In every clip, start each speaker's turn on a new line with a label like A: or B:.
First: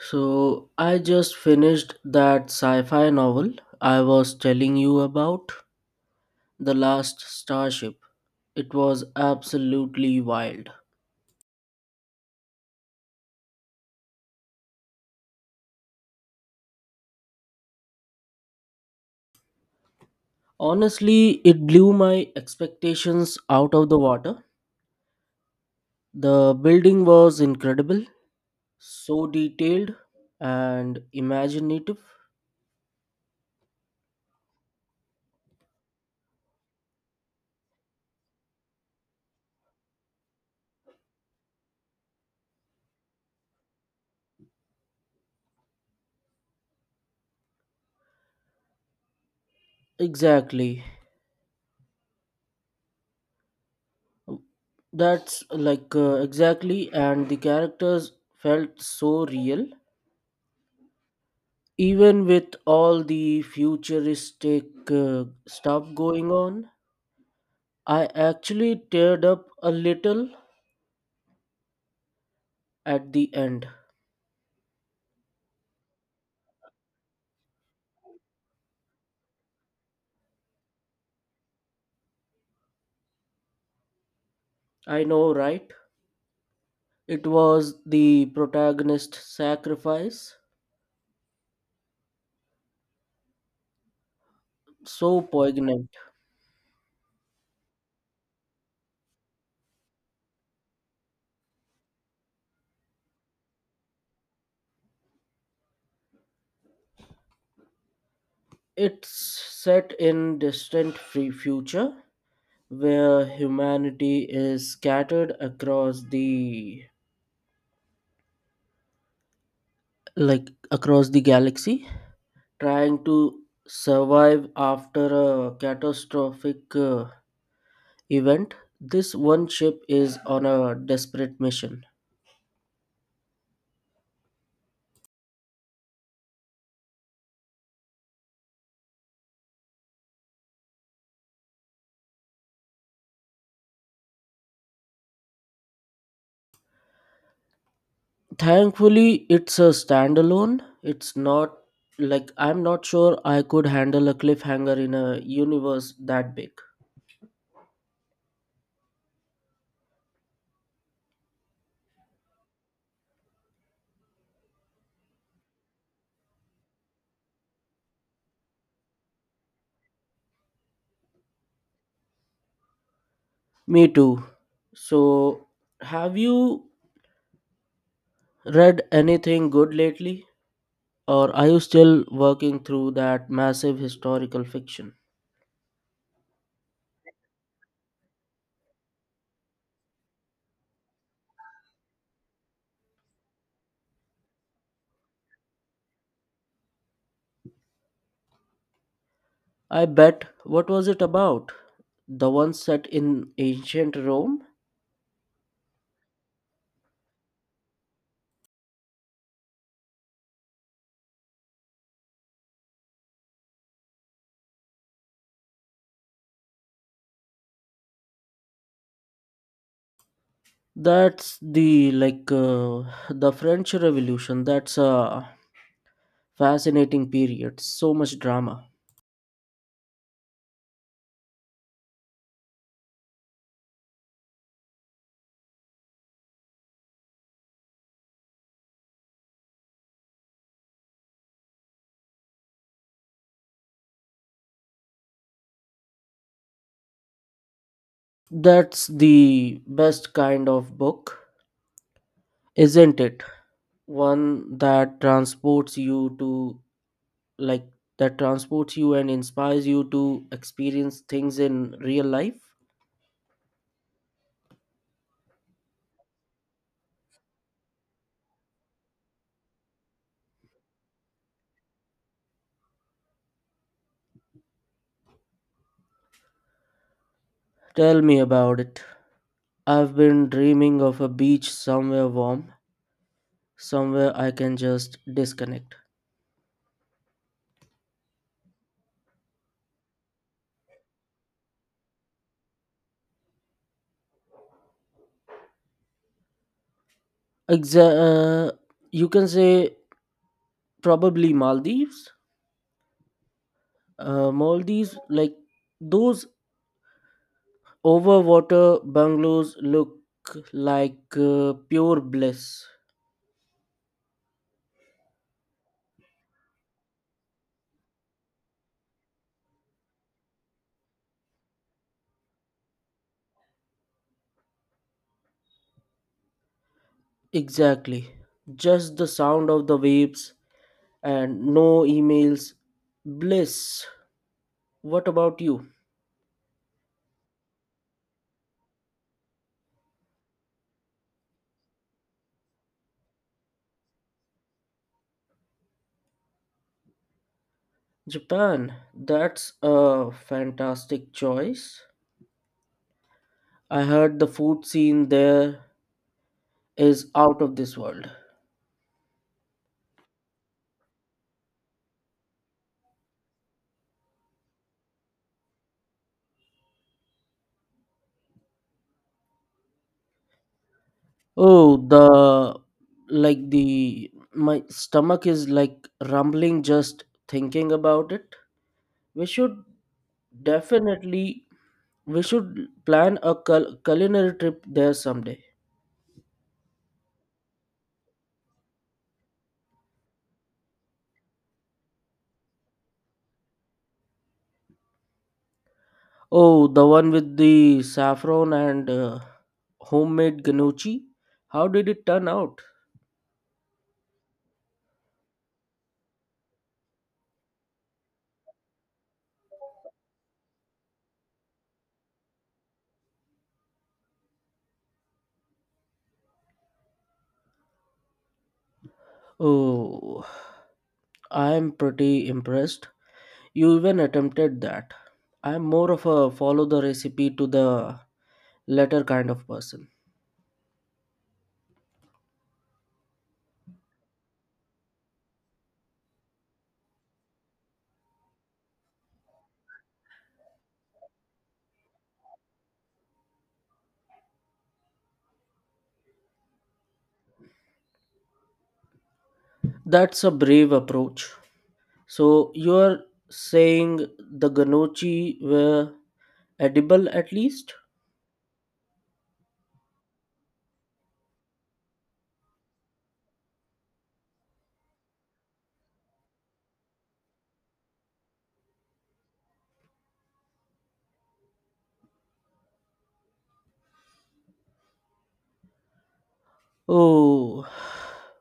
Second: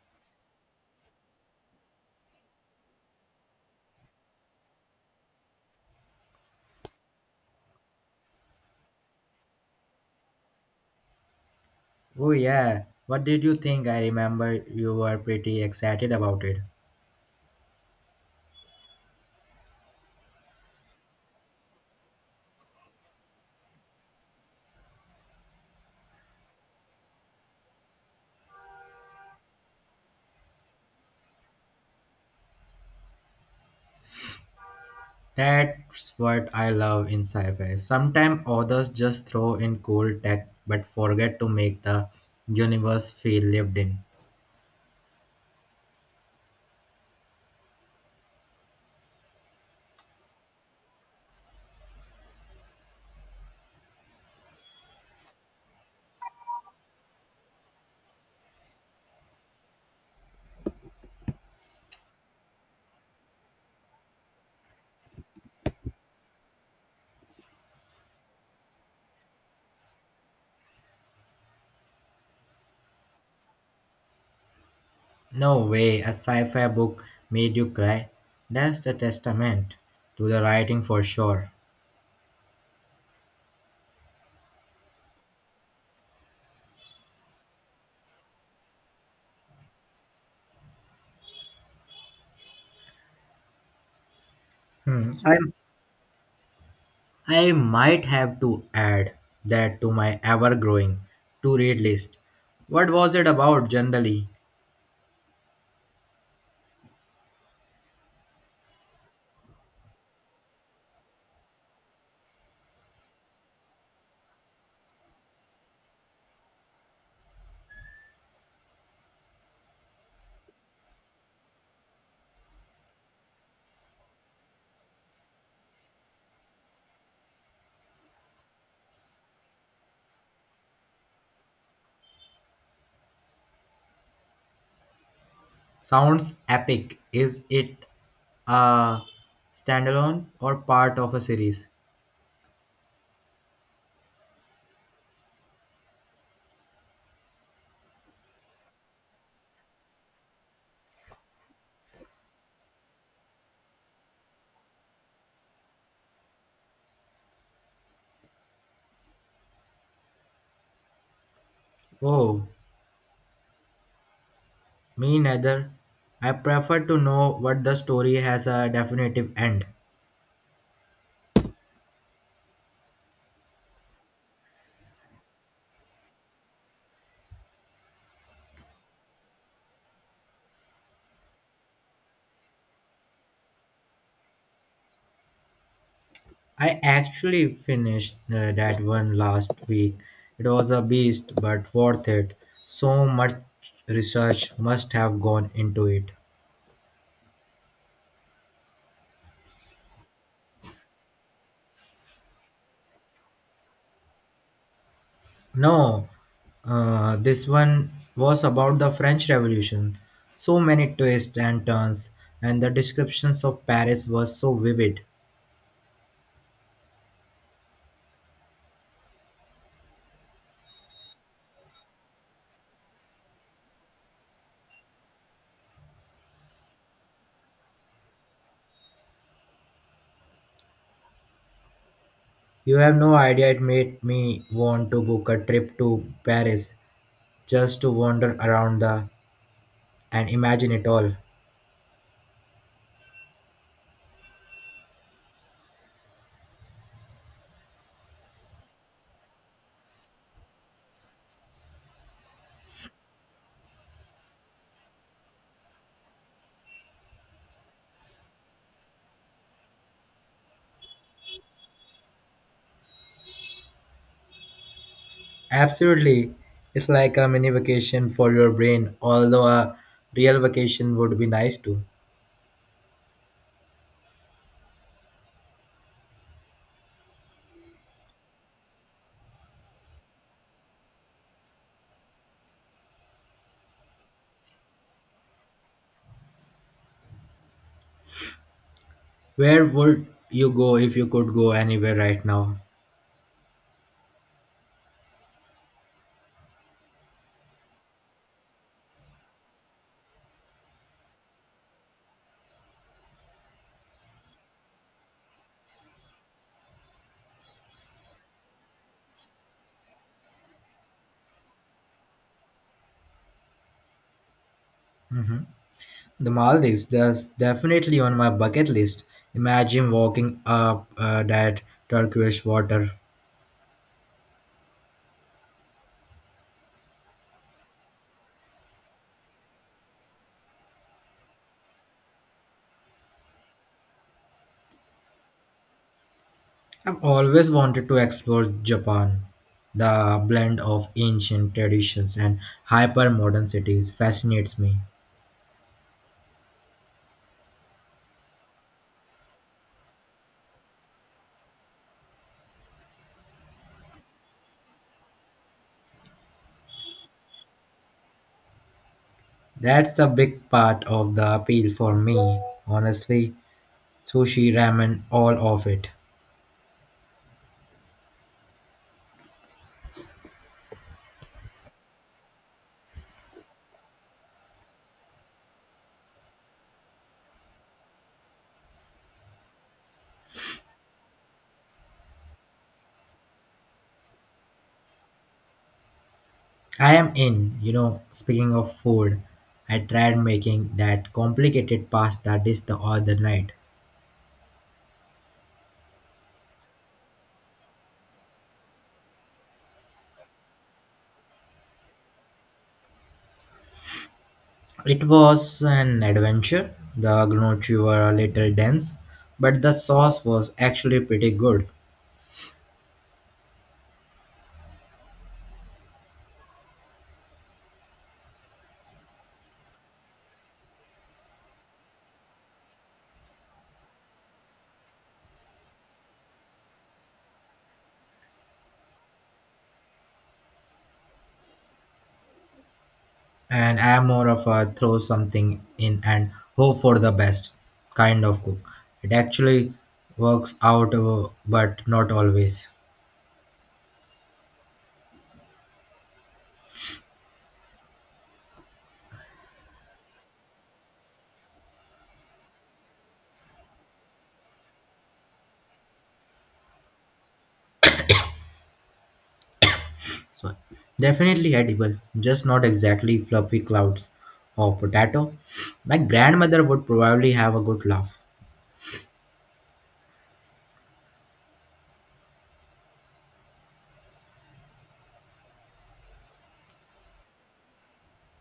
A: So I just finished that sci-fi novel I was telling you about, The Last Starship. It was absolutely wild.
B: Oh yeah, what did you think? I remember you were pretty excited about it.
A: Honestly, it blew my expectations out of the water. The building was incredible, so detailed and imaginative.
B: That's what I love in sci-fi. Sometimes authors just throw in cool tech but forget to make the universe feel lived in.
A: Exactly. That's exactly, and the characters felt so real. Even with all the futuristic stuff going on, I actually teared up a little at the end.
B: No way, a sci-fi book made you cry. That's a testament to the writing for sure.
A: I know, right? It was the protagonist's sacrifice,
B: Hmm.
A: so
B: I
A: poignant.
B: I might have to add that to my ever-growing to-read list. What was it about generally?
A: It's set in distant free future where humanity is scattered across the like across the galaxy trying to survive after a catastrophic event, this one ship is on a desperate mission.
B: Sounds epic. Is it a standalone or part of a series?
A: Thankfully, it's a standalone. It's not like I'm not sure I could handle a cliffhanger in a universe that big.
B: Oh, me neither. I prefer to know what the story has a definitive end.
A: Me too. So, have you read anything good lately? Or are you still working through that massive historical fiction?
B: I actually finished that one last week. It was a beast, but worth it. So much research must have gone into it.
A: I bet. What was it about? The one set in ancient Rome?
B: No, this one was about the French Revolution. So many twists and turns, and the descriptions of Paris were so vivid.
A: That's the French Revolution. That's a fascinating period. So much drama.
B: You have no idea, it made me want to book a trip to Paris just to wander around the and imagine it all.
A: That's the best kind of book, isn't it? One that transports you to like that transports you and inspires you to experience things in real life.
B: Absolutely, it's like a mini vacation for your brain, although a real vacation would be nice too.
A: Tell me about it. I've been dreaming of a beach somewhere warm, somewhere I can just disconnect.
B: Where would you go if you could go anywhere right now?
A: Exa- uh, you can say probably Maldives. Maldives, like those overwater bungalows, look pure bliss.
B: The Maldives, that's definitely on my bucket list. Imagine walking up that turquoise water.
A: Exactly. Just the sound of the waves and no emails. Bliss. What about you?
B: I've always wanted to explore Japan. The blend of ancient traditions and hyper modern cities fascinates me.
A: Japan. That's a fantastic choice. I heard the food scene there is out of this world.
B: That's a big part of the appeal for me, honestly. Sushi, ramen, all of it.
A: Oh, the like the my stomach is like rumbling just thinking about it. We should definitely we should plan a culinary trip there someday.
B: I am in, speaking of food, I tried making that complicated pasta dish the other night.
A: Oh, the one with the saffron and homemade gnocchi. How did it turn out?
B: It was an adventure. The gnocchi were a little dense, but the sauce was actually pretty good.
A: Oh, I am pretty impressed. You even attempted that. I am more of a follow the recipe to the letter kind of person.
B: And I am more of a throw something in and hope for the best kind of cook. It actually works out, but not always.
A: That's a brave approach. So you're saying the Ganochi were edible at least?
B: So, definitely edible, just not exactly fluffy clouds or potato. My grandmother would probably have a good laugh.
A: Oh,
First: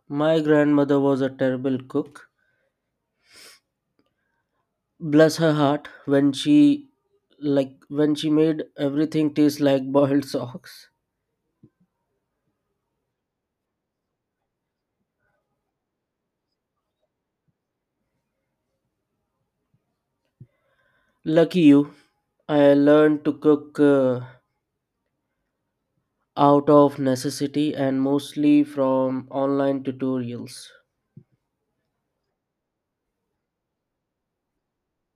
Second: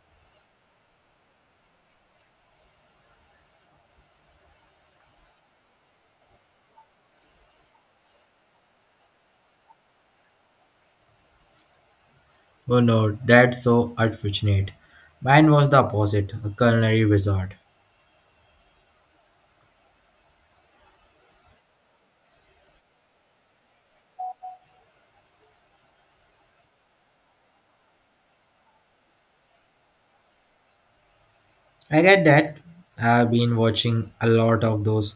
A: my grandmother was a terrible cook. Bless her heart when she made everything taste like boiled socks.
B: Oh no, that's so unfortunate. Mine was the opposite, a culinary wizard.
A: Lucky you. I learned to cook out of necessity and mostly from online tutorials.
B: I get that. I've been watching a lot of those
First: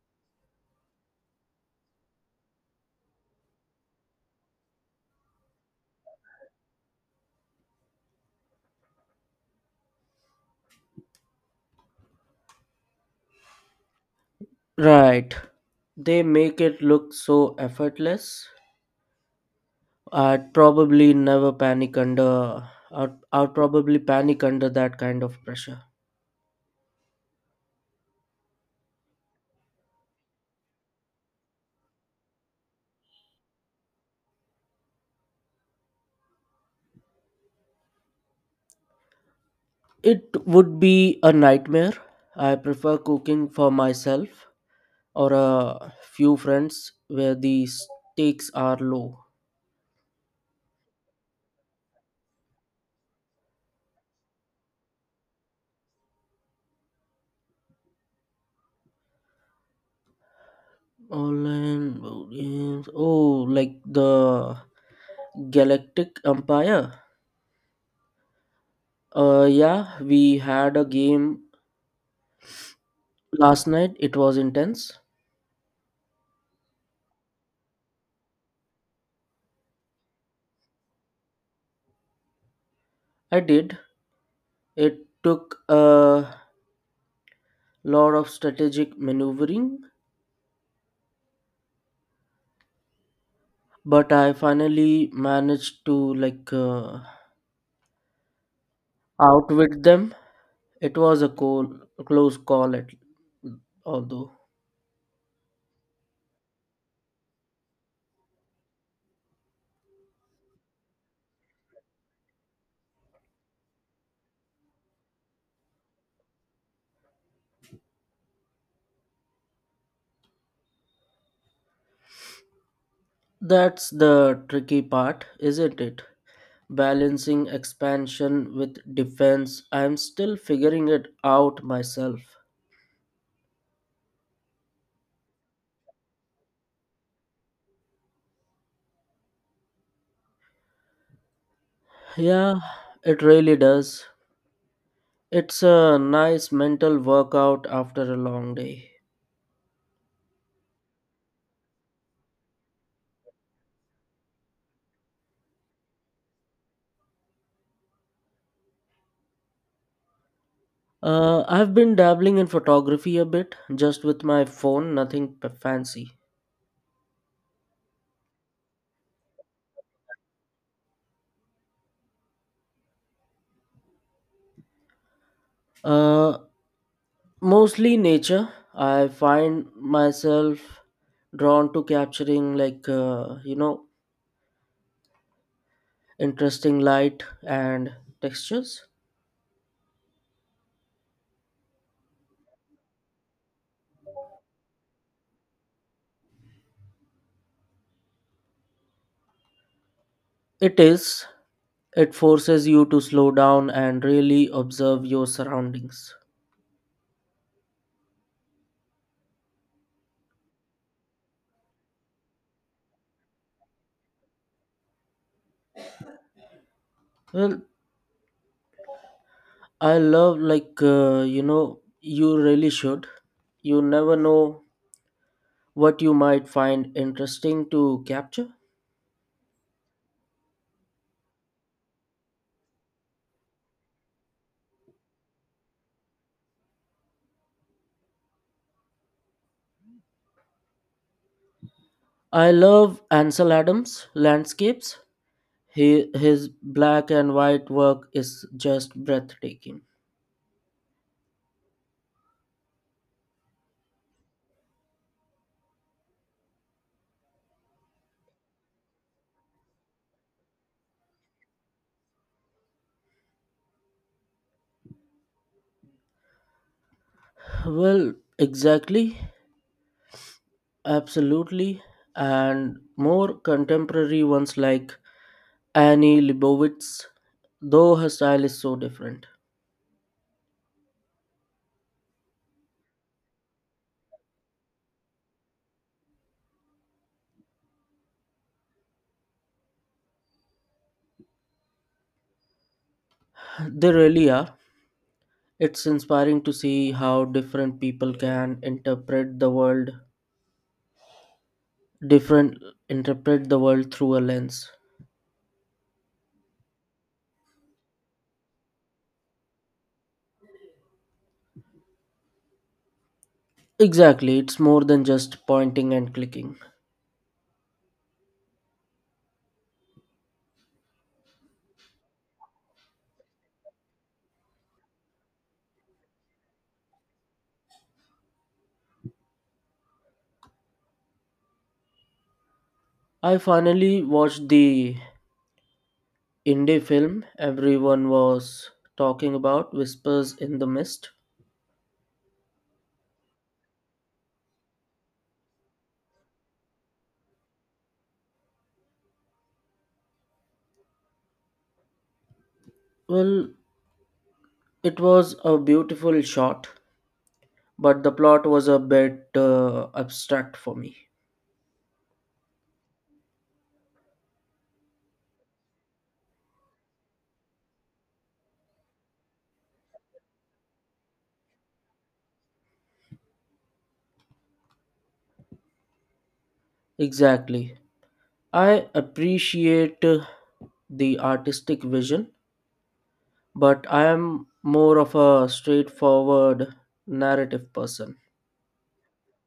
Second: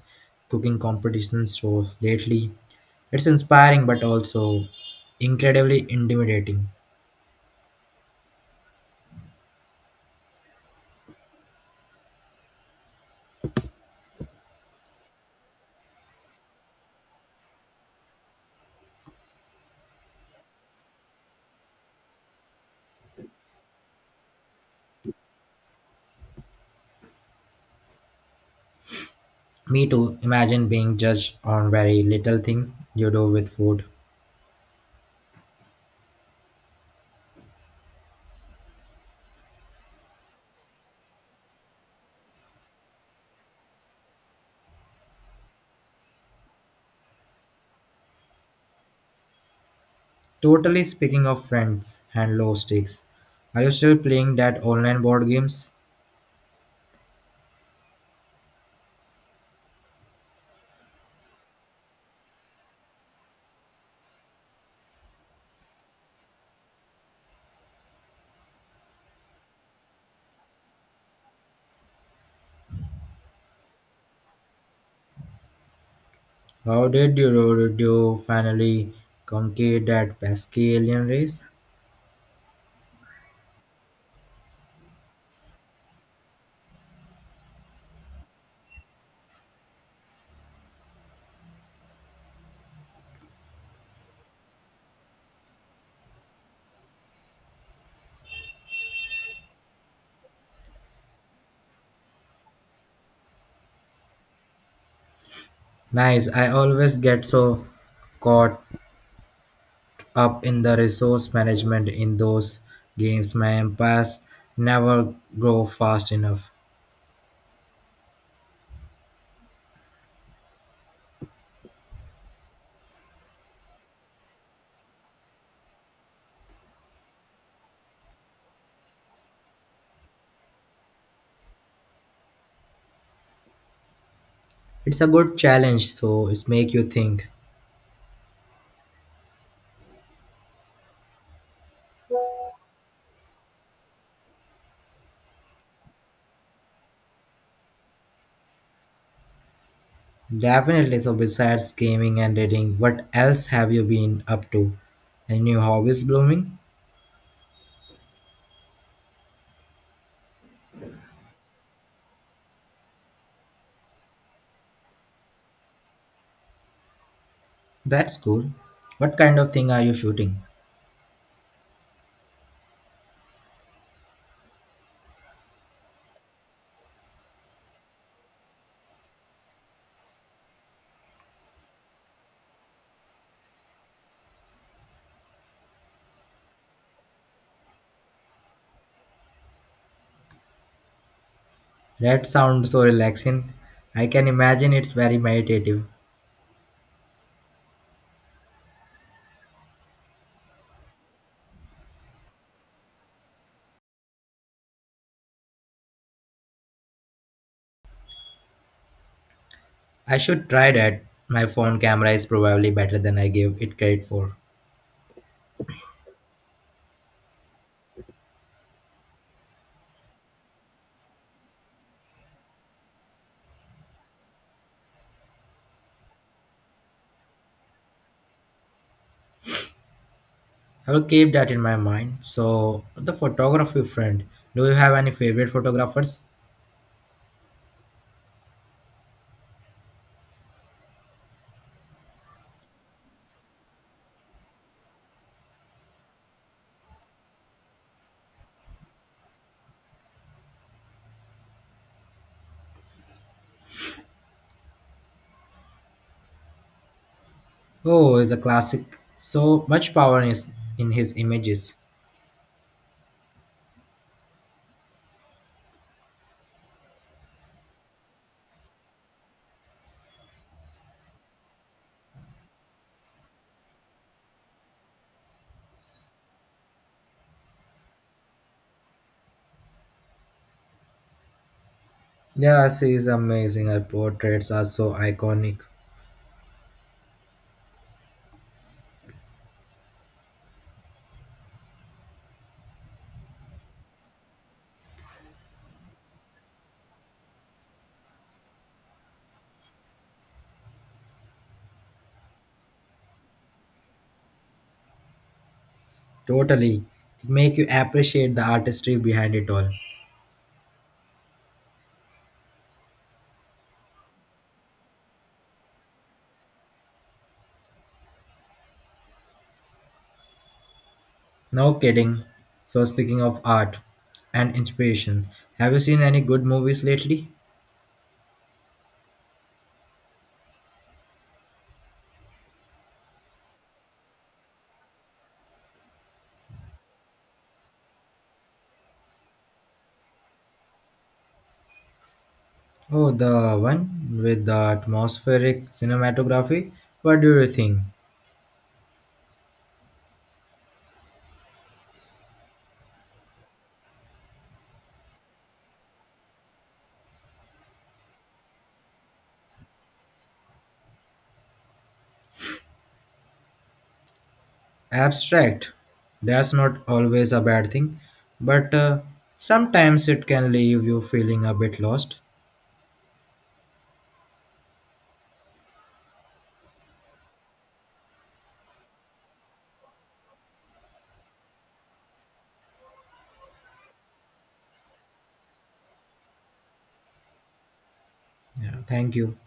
B: cooking competitions so lately. It's inspiring but also incredibly intimidating.
A: Right. They make it look so effortless. I'd probably never panic under. I'd probably panic under that kind of pressure.
B: Me too, imagine being judged on very little things you do with food.
A: It would be a nightmare. I prefer cooking for myself or a few friends where the stakes are low.
B: Totally, speaking of friends and low stakes, are you still playing that online board games?
A: Online board games. Oh, like the Galactic Empire. Yeah, we had a game last night. It was intense.
B: Did you finally conquer that pesky alien race?
A: I did. It took a lot of strategic maneuvering, but I finally managed to outwit them. It was a cool, close call, although
B: Nice, I always get so caught up in the resource management in those games. My empires never grow fast enough.
A: that's the tricky part, isn't it? Balancing expansion with defense. I'm still figuring it out myself.
B: It's a good challenge, though. It's make you think.
A: Yeah, it really does. It's a nice mental workout after a long day.
B: Definitely. So besides gaming and reading, what else have you been up to? Any new hobbies blooming?
A: I've been dabbling in photography a bit, just with my phone, nothing fancy.
B: That's cool. What kind of thing are you shooting?
A: Uh, Mostly nature. I find myself drawn to capturing, interesting light and textures.
B: That sounds so relaxing. I can imagine it's very meditative.
A: It is, it forces you to slow down and really observe your surroundings.
B: I should try that. My phone camera is probably better than I gave it credit for.
A: Well, I love, you really should. You never know what you might find interesting to capture.
B: I will keep that in my mind. So, the photography friend, do you have any favorite photographers?
A: I love Ansel Adams' landscapes. His black and white work is just breathtaking.
B: Oh, he's a classic. So much power in his images.
A: Well, exactly, absolutely, and more contemporary ones like Annie Leibovitz, though her style is so different.
B: Yes, he is amazing. Her portraits are so iconic.
A: They really are. It's inspiring to see how different people can interpret the world, different interpret the world through a lens.
B: Totally. It make you appreciate the artistry behind it all.
A: Exactly, it's more than just pointing and clicking.
B: No kidding. So speaking of art and inspiration, have you seen any good movies lately?
A: I finally watched the indie film everyone was talking about, Whispers in the Mist.
B: Oh, the one with the atmospheric cinematography. What do you think?
A: Well, it was a beautiful shot, but the plot was a bit abstract for me.
B: Abstract. That's not always a bad thing, but sometimes it can leave you feeling a bit lost.
A: Exactly. I appreciate the artistic vision, but I am more of a straightforward narrative person.
B: Yeah, thank you.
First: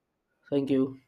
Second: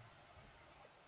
A: Thank you.